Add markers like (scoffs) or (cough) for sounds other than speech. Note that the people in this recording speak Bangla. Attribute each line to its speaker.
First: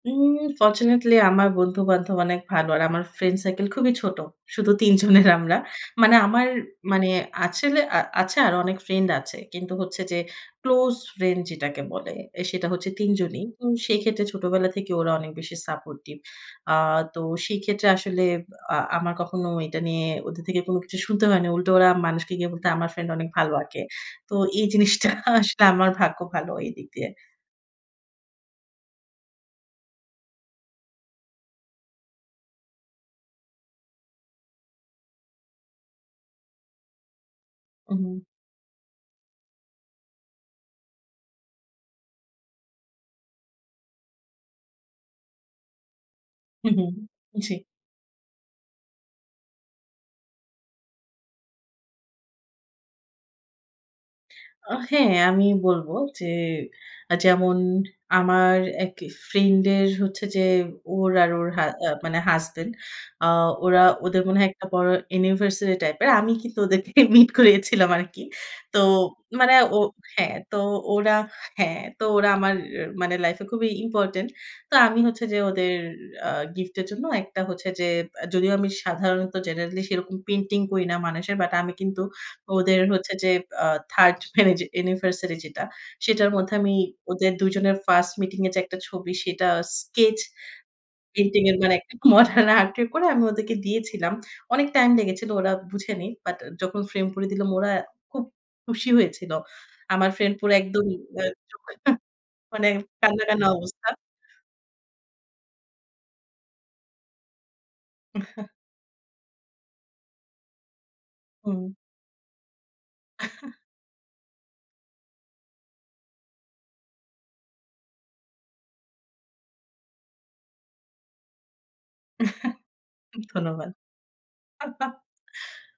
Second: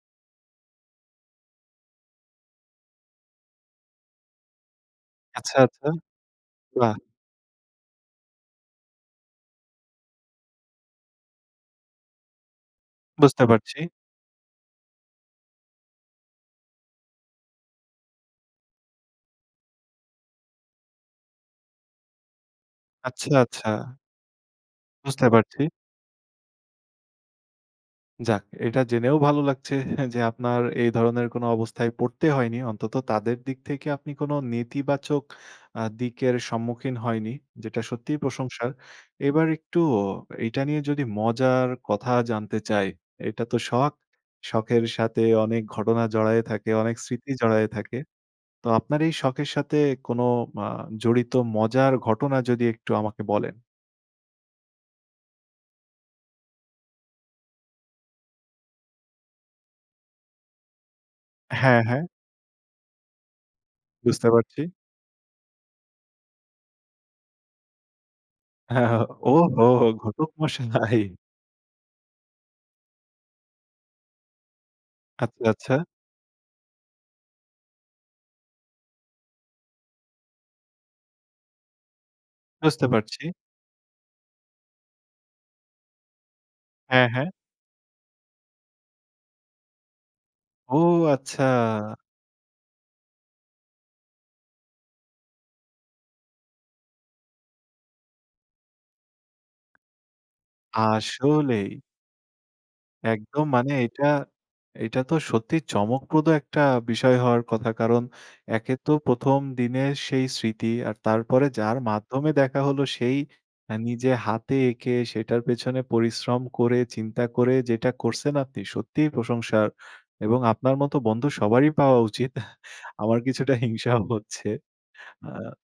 Speaker 1: উউম ফরচুনেটলি আমার বন্ধু-বান্ধব অনেক ভালো। আর আমার ফ্রেন্ড সার্কেল খুবই ছোট। শুধু ৩ জনের আমরা।
Speaker 2: আচ্ছা, আচ্ছা।
Speaker 1: মানে আমার
Speaker 2: বাহ!
Speaker 1: মানে আসলে আ আছে আরো অনেক ফ্রেন্ড আছে। কিন্তু হচ্ছে যে, ক্লোজ ফ্রেন্ড যেটাকে বলে, সেটা হচ্ছে ৩ জনই।
Speaker 2: বুঝতে
Speaker 1: উম
Speaker 2: পারছি।
Speaker 1: সেই ক্ষেত্রে ছোটবেলা থেকে ওরা অনেক বেশি সাপোর্টিভ। আ তো সেই ক্ষেত্রে আসলে, আ আমার কখনো এটা নিয়ে ওদের থেকে কোন কিছু শুনতে হয় না। উল্টো ওরা মানুষকে গিয়ে বলতো আমার ফ্রেন্ড
Speaker 2: আচ্ছা,
Speaker 1: অনেক ভালো
Speaker 2: আচ্ছা।
Speaker 1: আঁকে। তো এই জিনিসটা
Speaker 2: বুঝতে পারছি।
Speaker 1: আসলে আমার ভাগ্য ভালো এইদিক দিয়ে।
Speaker 2: যাক, এটা জেনেও ভালো লাগছে যে, আপনার এই ধরনের কোন অবস্থায় পড়তে হয়নি। অন্তত তাদের দিক থেকে আপনি কোন নেতিবাচক আ দিকের সম্মুখীন হয়নি। যেটা
Speaker 1: উ
Speaker 2: সত্যিই
Speaker 1: হুম।
Speaker 2: প্রশংসার। এবার একটু এটা নিয়ে যদি মজার কথা জানতে চাই, এটা তো শখ। শখের সাথে অনেক ঘটনা জড়ায়ে থাকে,
Speaker 1: হু, হুম।
Speaker 2: অনেক স্মৃতি
Speaker 1: জি।
Speaker 2: জড়ায় থাকে। তো আপনার এই শখের সাথে কোন আ জড়িত মজার ঘটনা যদি একটু আমাকে বলেন।
Speaker 1: ও হ্যাঁ, আমি বলব যে, যেমন আমার এক ফ্রেন্ড এর হচ্ছে যে, ওর আর ওর হা
Speaker 2: হ্যাঁ,
Speaker 1: অ্যা
Speaker 2: হ্যাঁ।
Speaker 1: মানে হাসব্যান্ড। আ ওরা ওদের
Speaker 2: বুঝতে
Speaker 1: মনে হয়,
Speaker 2: পারছি।
Speaker 1: একটা বড় অ্যানিভার্সারি টাইপের। আমি কিন্তু ওদের থেকে মিট করিয়েছিলাম আরকি। তো,
Speaker 2: হ্যাঁ, হ্যাঁ।
Speaker 1: মানে
Speaker 2: ওহো!
Speaker 1: ও
Speaker 2: ঘটক
Speaker 1: হ্যাঁ, তো
Speaker 2: মশাই।
Speaker 1: ওরা হ্যাঁ, তো ওরা আমার মানে লাইফ এ খুবই ইম্পোর্টেন্ট। তো আমি হচ্ছে
Speaker 2: আচ্ছা,
Speaker 1: যে,
Speaker 2: আচ্ছা।
Speaker 1: ওদের আ গিফট এর জন্য একটা হচ্ছে যে, আ যদিও আমি সাধারণত জেনারেলি সেরকম পেইন্টিং করি না মানুষের। বাট আমি কিন্তু ওদের
Speaker 2: বুঝতে
Speaker 1: হচ্ছে
Speaker 2: পারছি।
Speaker 1: যে, আ 3rd অ্যানি অ্যানিভার্সারি যেটা, সেটার মধ্যে আমি
Speaker 2: হ্যাঁ, হ্যাঁ।
Speaker 1: ওদের ২ জনের ফার্স্ট মিটিং এর যে একটা ছবি, সেটা স্কেচ
Speaker 2: ও!
Speaker 1: পেইন্টিং
Speaker 2: আচ্ছা।
Speaker 1: এর মানে, একটা মডার্ন আর্ট করে, আমি ওদেরকে দিয়েছিলাম। অনেক টাইম লেগেছিল, ওরা বুঝেনি। বাট যখন ফ্রেম করে দিলাম, ওরা খুব খুশি হয়েছিল। আমার ফ্রেন্ড পুরা একদমই
Speaker 2: আসলেই!
Speaker 1: (unintelligible) মানে কান্না,
Speaker 2: একদম
Speaker 1: কান্না
Speaker 2: মানে
Speaker 1: অবস্থা।
Speaker 2: এটা, এটা তো সত্যি চমকপ্রদ একটা বিষয় হওয়ার কথা। কারণ,
Speaker 1: (chuckles)
Speaker 2: একে তো ১ম দিনের সেই স্মৃতি। আর তারপরে
Speaker 1: হুম।
Speaker 2: যার মাধ্যমে দেখা হলো, সেই
Speaker 1: (chuckles)
Speaker 2: নিজে হাতে এঁকে, সেটার পেছনে পরিশ্রম করে, চিন্তা করে, যেটা করছেন, আপনি সত্যিই প্রশংসার। এবং আপনার মতো বন্ধু সবারই পাওয়া উচিত। (scoffs)
Speaker 1: (chuckles)
Speaker 2: আমার কিছুটা
Speaker 1: ধন্যবাদ।
Speaker 2: হিংসাও হচ্ছে।
Speaker 1: (chuckles)
Speaker 2: আ